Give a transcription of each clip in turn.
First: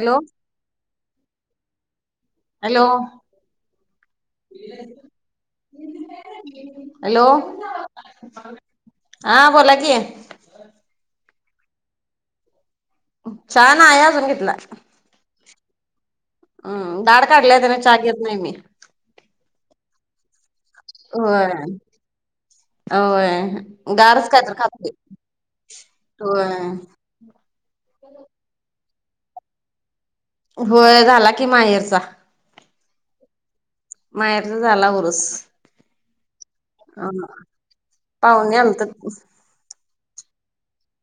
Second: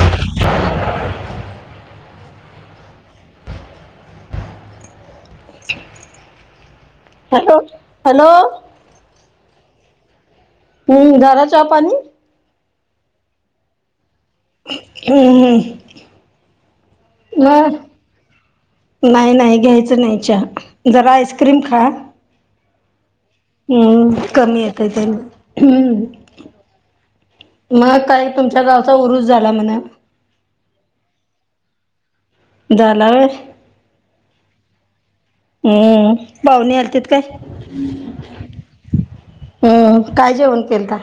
Hello hello. [inaudible] Hello. [inaudible] हा बोला कि. हम्म, झाला चहा पाणी? चहा नाय अजून घेतला. हं हं. हम्, दाड काढलाय त्याने चाहा घेत नाही मी. नाही नाही घ्यायचं नाही चहा. जरा होय आईस्क्रीम खा. होय [inaudible] हम्म. गारच काय तर कमी येतय खातोय तेन हम्म होय मग काय तुमच्या गावचा उरूस झाला म्हणे? होय, झाला की माहेरचा. झाला होय. माहेरचा झाला उरूस. हम्म. पाहूणे आलतीत अ काय? [inaudible] पाहुणे आलतत हम्म. काय जेवण केलता?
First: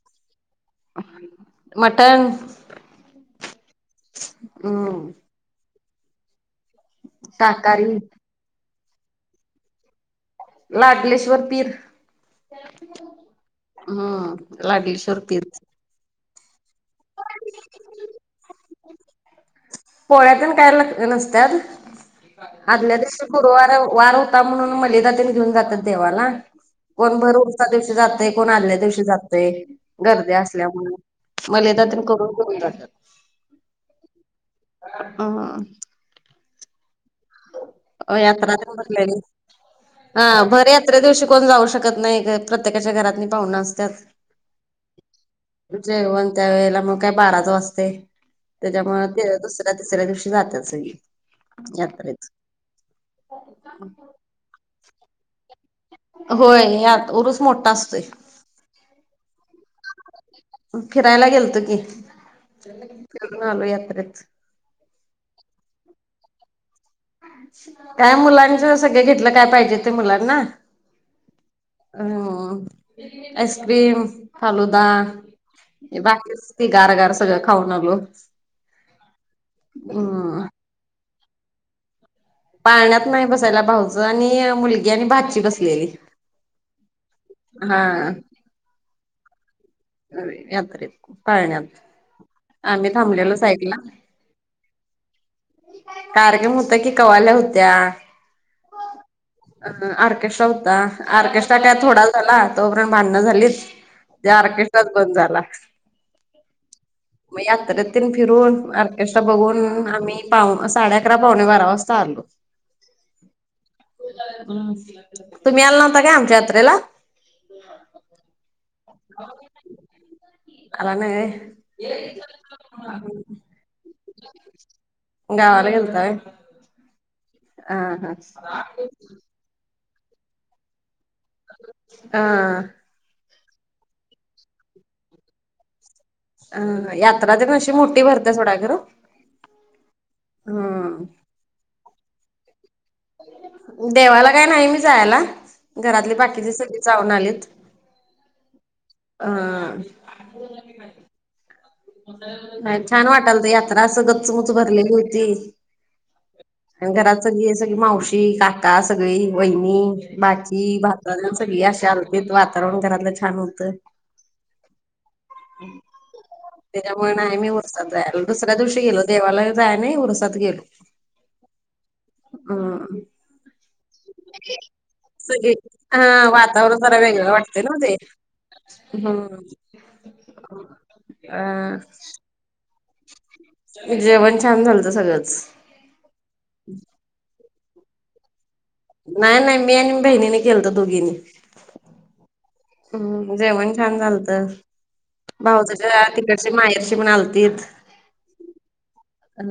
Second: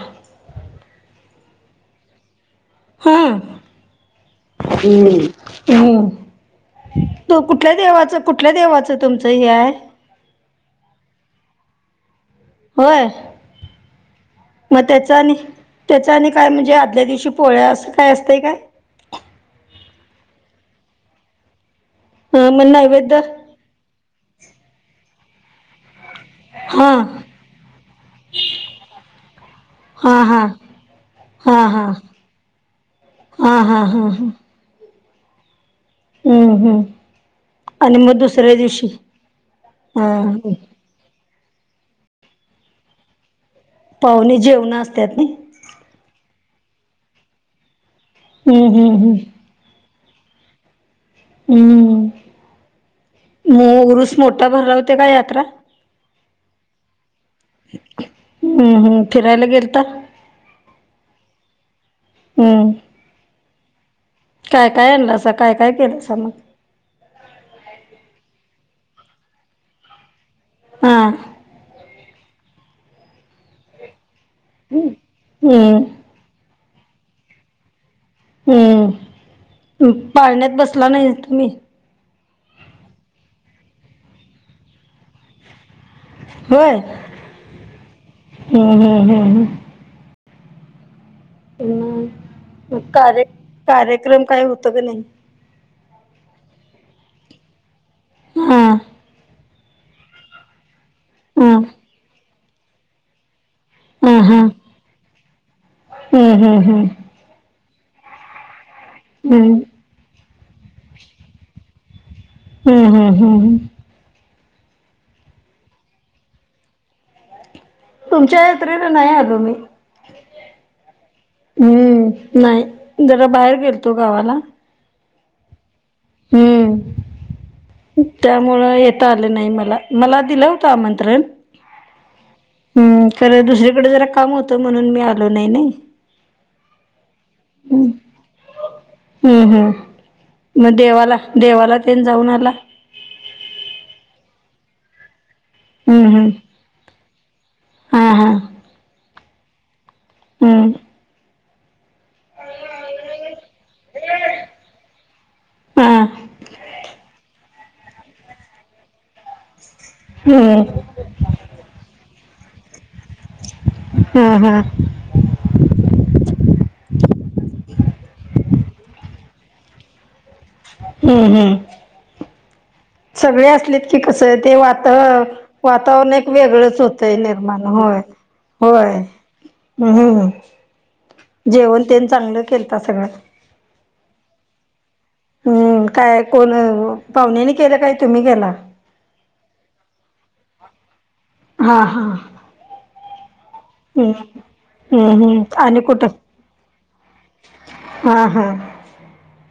[inaudible] मटन हा [inaudible] हम्म, हो [inaudible] तो कुठल्या शाकाहारी देवाचं, कुठल्या देवाचं तुमचं हे आहे? लागलेश्वर पीर. होय [inaudible] हम्म, लागलेश्वर पीर. त्याच्या आणि काय म्हणजे, आदल्या दिवशी पोळ्या असं काय असतं आहे काय? पोळ्यातून काय [unintelligible] नसतात. हम्म, मग नैवेद्य? वार, वार होता म्हणून मलिदा तरी घेऊन जातात देवाला. हा कोण भर उरच्या दिवशी जातयं, कोण आल्या दिवशी जातय. हा गर्दी हा असल्यामुळे, हा मलिदा पण करून घेऊन जातात. हा हा हा हा. हम हम्म हम्म. [inaudible] आणि मग यात्रा दुसऱ्या तेन दिवशी. [inaudible] हा हा. दुसऱ्या दिवशी कोण जाऊ शकत नाही गं. प्रत्येकाच्या घरात म पाहुस अस पाहुणे जेवण असतात नाही. जेवण त्या वेळेला मग काय बाराज वाजते. [inaudible] हम्म हम्म त्याच्यामुळे ते हम्म दुसर तिसऱ्या दिवशी जात्यात सगळी यात्रेत. म उरुस मोठा भरवते का यात्रा? होय यात उरूस मोठा असतोय. हम्म हम्म फिरायला गेलता [inaudible] फिरायला गेलतो की. [inaudible] हम्म फिरून आलो यात्रेत. काय काय आणलंसा? काय काय केलंस मग? काय मुलांच सगळं घेतलं. काय पाहिजे ते मुलांना हा. अं आईस्क्रीम, फालुदा, हम्म ते बाकी ती गार गार सगळं खाऊन आलो. हम्. [inaudible] मग हम्म पाळण्यात बसला नाहीत तुम्ही? पाळण्यात नाही बसायला. भाऊजाई आणि मुलगी आणि भाजची बसलेली. होय. हा [inaudible] ह हम् हम् ह. अय यातरेत पाळण्यात हम्म मग आमी कार्य थांबलेलो साइडला कार्यक्रम काय होतं का नाही कार्यक्रम हुत की कवाल्या हुत्या हा अन आर्केस्ट्रा हुता ऑर्केस्ट्रा हं, काय थोडा झाला तोपरेंत भांण झालीत हं, त्या हं. ऑर्केस्ट्राच बंद झाला हं, हं, हं. मग यात्रेतेन फिरून ऑर्केस्ट्रा हं. बगुन आमी पाउन साडे अकरा पावणे बारा वासता आलो हम हम हम हम तुमी आल नव्हता काय आमच्या यात्रेला तुमच्या यात्रेला नइ आलो मी अला नइ वय हम्म नाय जरा बाहेर गेल गावाला गेलता वय हम् त्यामुळं येता आलं नाइ मला मला दिलं होतं आमंत्रण ह हम खरं दुसरीकड जरा काम हुत म्हणून मी आलो नाइ नाइ अ यात्रा तेनअशी मोठी भरत्या सोडा खर हम्म. हम्म मग हम देवाला देवाला तेन जाऊन आला देवाला काय न्हाइ मी जायाला, घरातली हम्म हम्म. बाकीचे सगळी जाऊन आलीत हा हा अ हम्म का छान वाटालत यात्रा असं गच्च मुच्च भरलेली हुती! हा. अन घरात सगळी सगळी मावशी काका सगळी वैणी बाची हम्म. भाचा तेण सगळी अशी आलतीत वातावरण घरातलं छान हुत हम्म हम्म तेच्यामुळ न्हाय मी उरसात जायाला दुसऱ्या दिवशी गेलो देवाला जाया नइ उरसात गेलो हम्म हम्म हम्म सगळी असलीत कि कसं ते वातह सगळी वातावरण हा एक वातावरण वेगळंच जरा होतय वेगळं वाटते निर्माण ना ते होय होय हम्म हम्म अ जेवण तेन चांगलं केलता सगळं जेवण छान झालत सगळंच. हम् काय कोण अ पावण्यानी केलं काय तुमी केला नाय नाय मी आणि बहिणीन केलंत दुगीनी हा हा हम्म जेवण छान हम्म. झालत हम्म हम्म आणि भाऊजच्या कुठं तिकडची माहेरची म्पण आलतीत हा हा हा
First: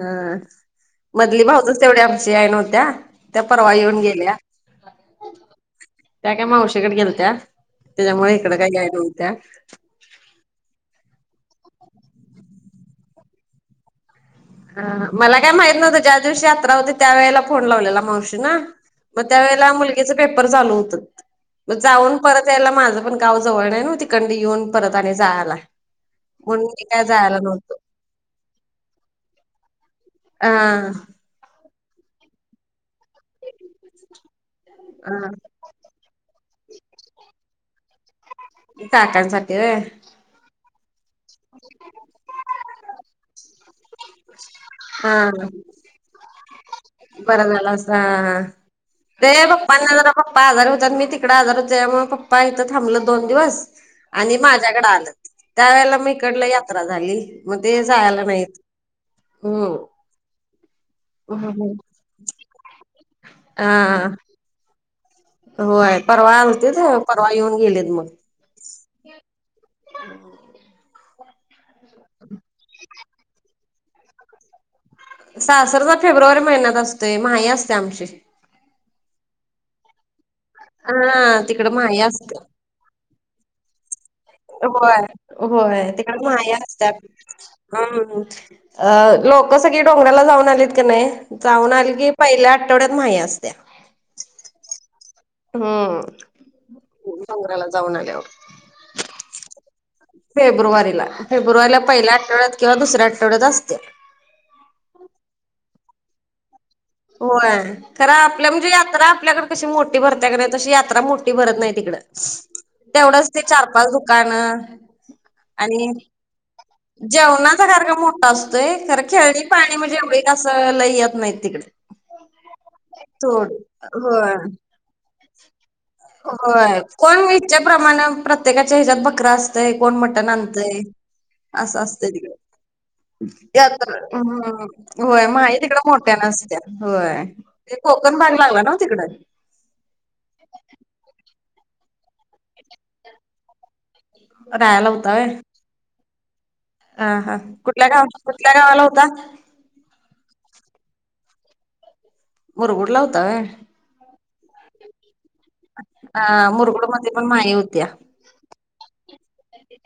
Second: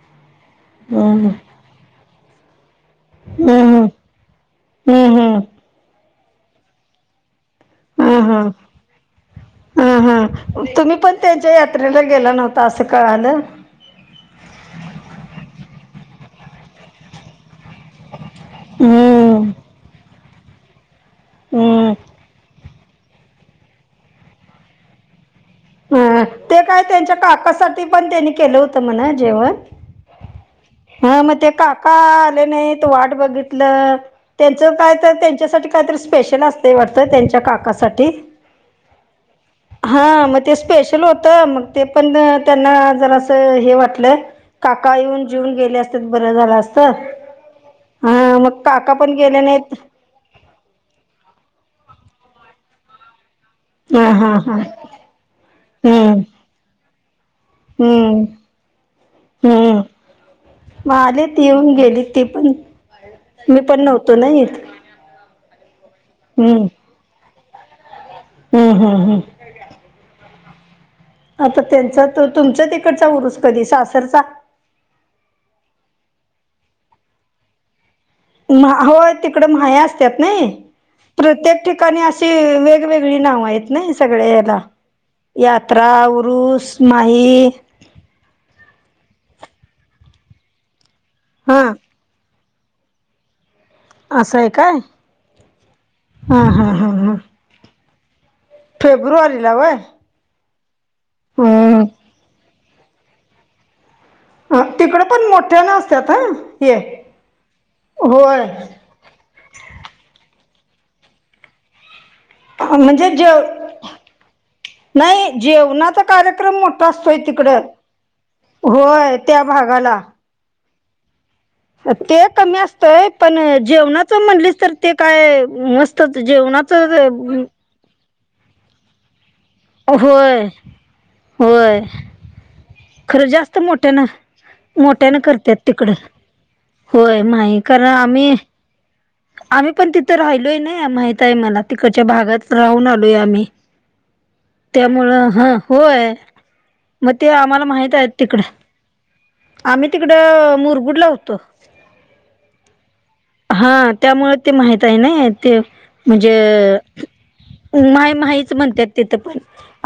हम्म मदली भाऊजच तेवड आमची याय नव्हत्या त्या परवा हम्म. येऊन गेल्या. हम्म हम्म त्या काय मावशीकड गेलत्या हा त्याच्यामुळ हा इकडं काय ग्याय नवत्या तुमी पण तेंच्या यात्रेला गेला नव्हता असं कळालं ह मला काय माहित नव्हतं ज्या दिवशी यात्रा होती त्या वेळेला फोन लावलेला मावशी ना मं त्या हम्म वेळेला मुलगीच पेपर चालू हुत हम्म. जाऊन परत यायला माज पण गाव जवळ नाय नव तिकंंड येऊन परत आणि जायाला हा ते काय तेंच्या काकासाटी पण तेंनी केलं हुत मण जेवण अं मग ते काका आले नाइत वाट बगितल तेंच काय तर हा तेंच्यासाठी कायतरी स्पेशल असतंय वाटत त्यांच्या काकासाठी काकांसाठी होय. ह मग ते स्पेशल होत मग ते पण त्यांना जरासं हे वाटल. काका येऊन हा जेऊन गेले असतीत बरं झालं असत, बरा झाला असता हा हा हा. मगं काका पण ते गेले नाहीत पप्पांना जरा पप्पा आजारी होत्यात मी तिकड आजारी होते त्यामुळे पप्पा इथं थांबलं दोन दिवस. हा हा आणि हा माझ्याकडे आलंत त्या वेळेला मी हम्म इकडलं यात्रा झाली, मग ते जायला नाहीत. हम्, हम्म मग आलेत येऊन हा. गेली ती पण, मी पण नव्हतो ना इथ. होय, परवा आलतीत परवा येऊन गेलेती मग. हम् हम् हम्म, [unintelligible] आता त्यांचा तुमच्या तिकडचं ऊरूस कधी सासरचा? सासरचा फेब्रुवारी महिन्यात असतोय माही असत्या आमची. होय तिकड माह्या असतात नाही हा प्रत्येक तिकड ठिकाणी माही अशी असते वेग वेगवेगळी नावं आहेत ना या सगळ्या याला होय होय यात्रा तिकडे माया ऊरूस असतात. माही. हम्म, लोक सगळी डोंगराला जाऊन आलीत कणी हा जाऊन आले की पहिल्या आठवड्यात माही असत्या. असं आहे काय. हम्म, हा हा हा हा डोंगराला जाऊन आल्यावर. फेब्रुवारीला व्हय? फेब्रुवारीला, फेब्रुवारीला पहिल्या आठवड्यात किंवा दुसऱ्या आठवड्यात असत्या. हां, तिकड पण मोठ्यानं असत्यात हं. होय, खरं आपल्या म्हणजे यात्रा आपल्याकडं कशी मोठी भरत्या कणी तशी यात्रा मोठी भरत नाही तिकडं. म्हणजे तेवढंच जेव ते चार पाच दुकान नाही आणि जेवणाचा कार्यक्रम मोठा असतोय जेवणाचा तिकडं कार्यक्रम मोठा असतोय खर होय त्या खेळणी पाळणी म्हणजे भागाला एक ये असं लयं येत नाही तिकडे. ते कमी अस ते पण, सोड जेवणाच होय म्हणलीस तर ते काय मस्त जेवणाच प्रमाणे, प्रत्येकाच्या हेच्यात बकर अस तय कोण मटण होय आणतय होय असं असतंय तिकड. खरं जास्त यात्र, मोठ्यानं हम्, मोठ्यानं होय करतात माही तिकड तिकडं मोठ्यानं असत्या. होय, माही ते कारण कोकण आम्ही भाग लागला नव्हं तिकडं. आम्ही पण तिथं राहिलोय नाही माहित आहे मला, तिकडच्या भागात राहून आलोय आम्ही. राहायला त्यामुळं होता व्हय हं होय, हा मग ते हा आम्हाला कुठल्या माहित गाव आहे तिकडं, कुठल्या गावाला होता आम्ही तिकडं मुरगुडला होतो. मुरगुडला होता व्हय. हं त्यामुळे ते माहित आहे नई. तेच हा म्हणजे, मुरगुडमध्ये पण माही होत्या उमाय माहीच म्हणत्यात. तिथ पण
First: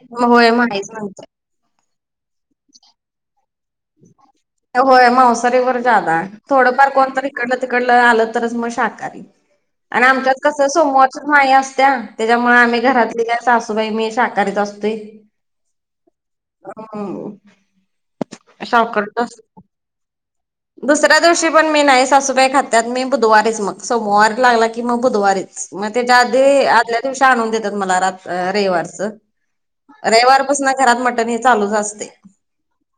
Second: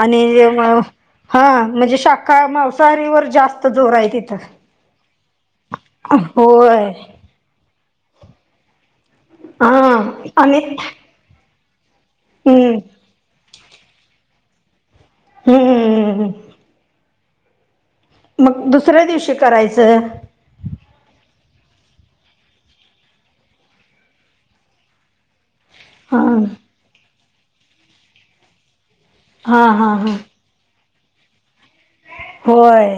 आणि होय माहीच म्हणत्या हां, म्हणजे शाक काय मांसाहारीवर जास्त जोर आहे तिथं. होय मावसारीवर ज्यादा, थोडंफार होय कोणतरी ईकडलं तिकडलं आलं तरच मग शाकाहारी हा आणि आमच्यात आणि कस सोमवारच माही असत्या तेलामुळे हम्म आम्ही घरातली काय सासूबाई मी काय शाकाहारीच असतोय. हम्म [inaudible] मग दुसऱ्या शाकाहारीच दिवशी असतोय करायचं. दुसऱ्या दिवशी पण मी नाय सासूबाई खात्यात मी बुधवारीच मग सोमवार लागला की मग बुधवारी. मग त्याच्या हा आधी आदल्या दिवशी मला आणून देतात मला रयवारच हा हा हा रयवार पसन घरात मटन हे चालूच अस होय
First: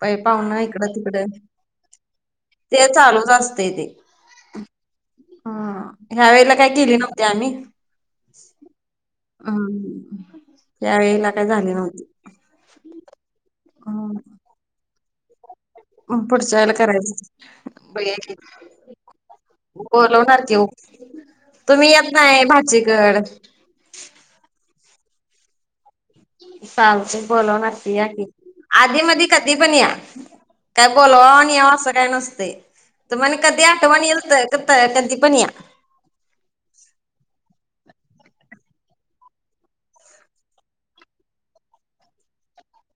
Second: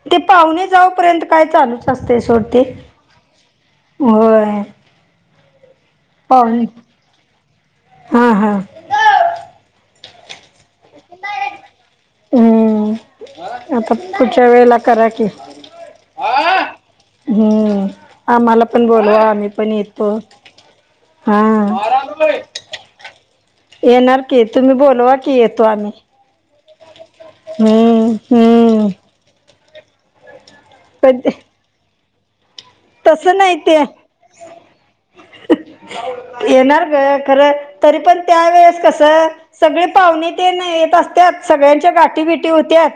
पै ते पाहुणं पाहुणे इकडं जाऊपर्यंत तिकडं काय चालूच तस्ते सोड ते चालूच असतय ते. व्हय. हा, ह्या वेळेला काय केली नव्हती आम्ही. हा हा हम्म, यावेेळेला काय झाली नव्हती. हम्म, आता पुढच्या वेळेला करा की. पुढच्या वेळेला हम्म, करायचं बघ आम्हाला पण बोलवा आम्ही पण येतो. बोलवणार हा. न्हाय भाचीकड. येणार की तुम्ही बोलवा की येतो आम्ही. चालतय बोलवनार की या हम्म की, हम्म आधी मदी कधी पण या. काय पण ते- बोलवाव आणि याव असं काय नसतय, तसं तुम्हणी नाही कधी ते आठवण इल क- कधी पण या. येणार ग खरं तरी पण त्या वेळेस कसं सगळी पाहुणे ते नाय येत असत्यात सगळ्यांच्या गाठी भेटी हुत्यात.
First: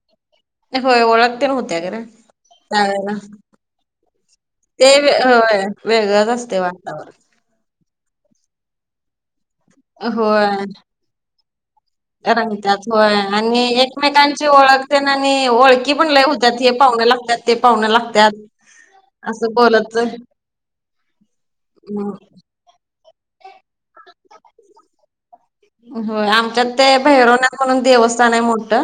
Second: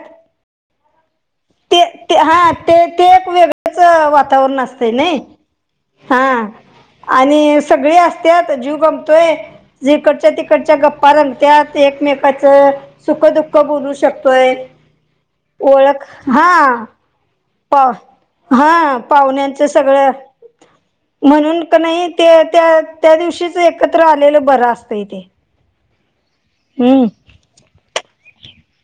होय ओळख तेन होत्या ते खरं ते हा ते ते त्यावेळेला एक वेगळंच वातावरण असतंय ते नाय? होय हा वेगळंच असतंय वातावरण आणि सगळे असत्यात जीव गमतोय जिकडच्या होय तिकडच्या गप्पा रंगत्यात. एकमेकाच रंगत्यात होय सुख दुःख आणि बोलू एकमेकांची शकतोय ओळख तेन आणि ओळखी ओळख पण हुत्यात हे हा पाहून लागत्यात ते पाहुणं पाव लागत्यात हा असं पाहुण्यांच सगळं बोलत म्हणून क नाय ते -त्या त्या दिवशीच एकत्र आलेलं बरं असतंय ते. होय आमच्यात ते हम्म भैरवनाथ म्हणून देवस्थान आय मोठ,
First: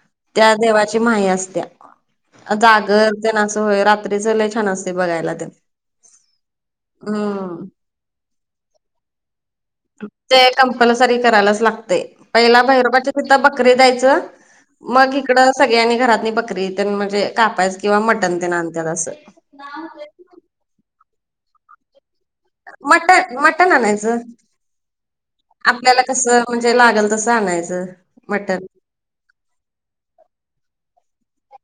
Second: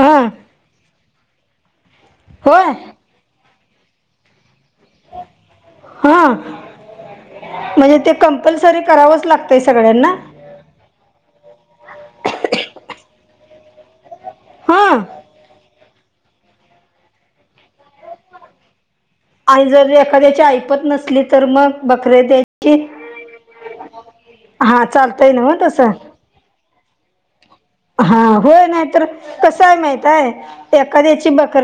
हा त्या देवा ची म्हाया असत्या होय जागर तेन अस होय रात्रीच लय छान असतय बघायला तेन. हा हम्म. म्हणजे ते कंपल्सरी करावंच लागतंय सगळ्यांना? ते कंपलसरी करायलाच लागतंय पहिला भैरोबाच्या तिथ बकरी द्यायचं. हा मग हिकडं सगळ्यांनी घरातनी बकरी तेन म्हणजे कापायच किंवा मटण ते आणत्यात असं. आणि जर एखाद्याची ऐपत नसली तर मग बकरे दे मटण मटण आणायचं हा चालतंय ना मग तसं आपल्याला कस म्हणजे लागल तसं आणायचं. हा मटण. होय नाय तर कसं आय माहित आय एखाद्याची बकर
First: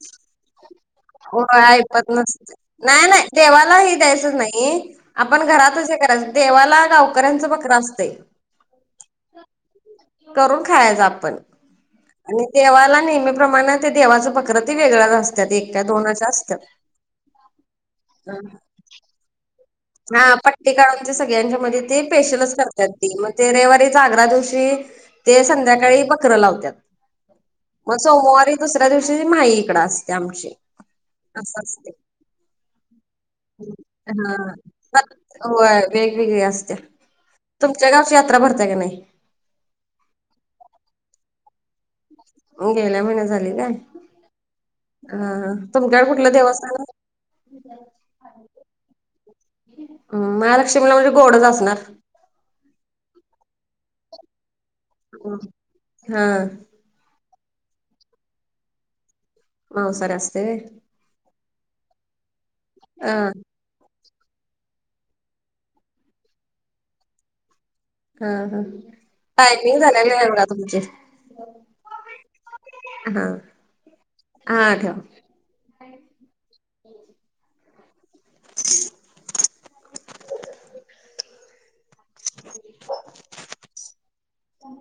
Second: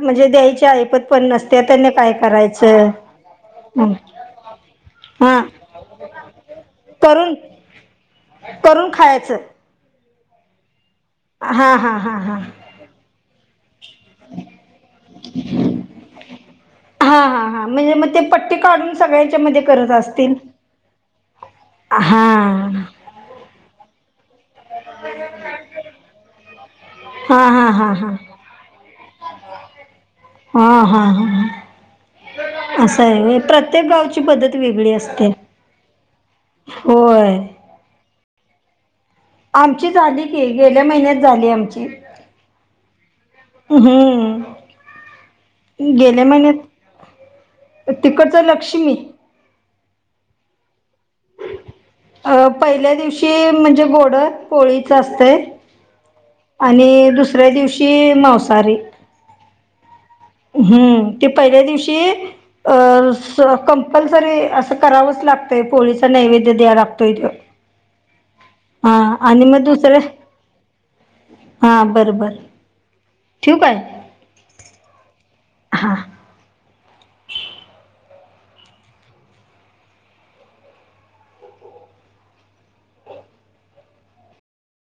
म्हणजे द्यायची ऐपत पण हो नसते त्याने ऐपत काय नसत्या, करायचं नाय नाय देवाला हे द्यायचंच नाय. हा आपण घरातच हे करायचं देवाला करून गावकऱ्यांचं बकर असतय. करून खायाचं. करून खायाच आपण, हा हा हा आणि देवाला नेहमी प्रमाण ते देवाच बकर ते वेगळ्याच असत्यात एक का दोनच असत्यात. हा हा हा म्हणजे मग ते पट्टी काढून सगळ्यांच्या मध्ये करत असतील हा पट्टी काढून ते सगळ्यांच्या मध्ये ते हा पेशलच करतात ती म ते रयवारी जागरा दिवशी ते संध्याकाळी बकर लावत्यात. हा हा हा. मग सोमवारी दुसऱ्या दिवशी माही इकडं असत्या आमची हा हा हा असं असते. असं आहे वे प्रत्येक गावची पद्धत वेग य हा असते होय वेगवेगळी असत्या. होय. तुमच्या गावची यात्रा भरत्या काय नाही? आमची झाली की गेल्या महिन्यात झाली आमची. गेल्या महिन्यात झाली काय हम्म हा हा तुमच्या कुठलं देवस्थान? तिकडचा लक्ष्मी हम्म महालक्ष्मीला म्हणजे गोडच असणार. अ पहिल्या दिवशी म्हणजे गोडं पोळी हा. आणि दुसऱ्या दिवशी मावसारी मावसाऱ्यास हम्म ती पहिल्या दिवशी हा असं कं कम्पल्सरी असं करावंच लागतंय पोळीच नैवेद्य द्या लागतोय हिथं. हा हा मग टायमिंग दुसऱ्या झालेला आहे बघा तुमचे. हा बरोबर हा ठेवू काय? हा ठेवा. हा. [unintelligible]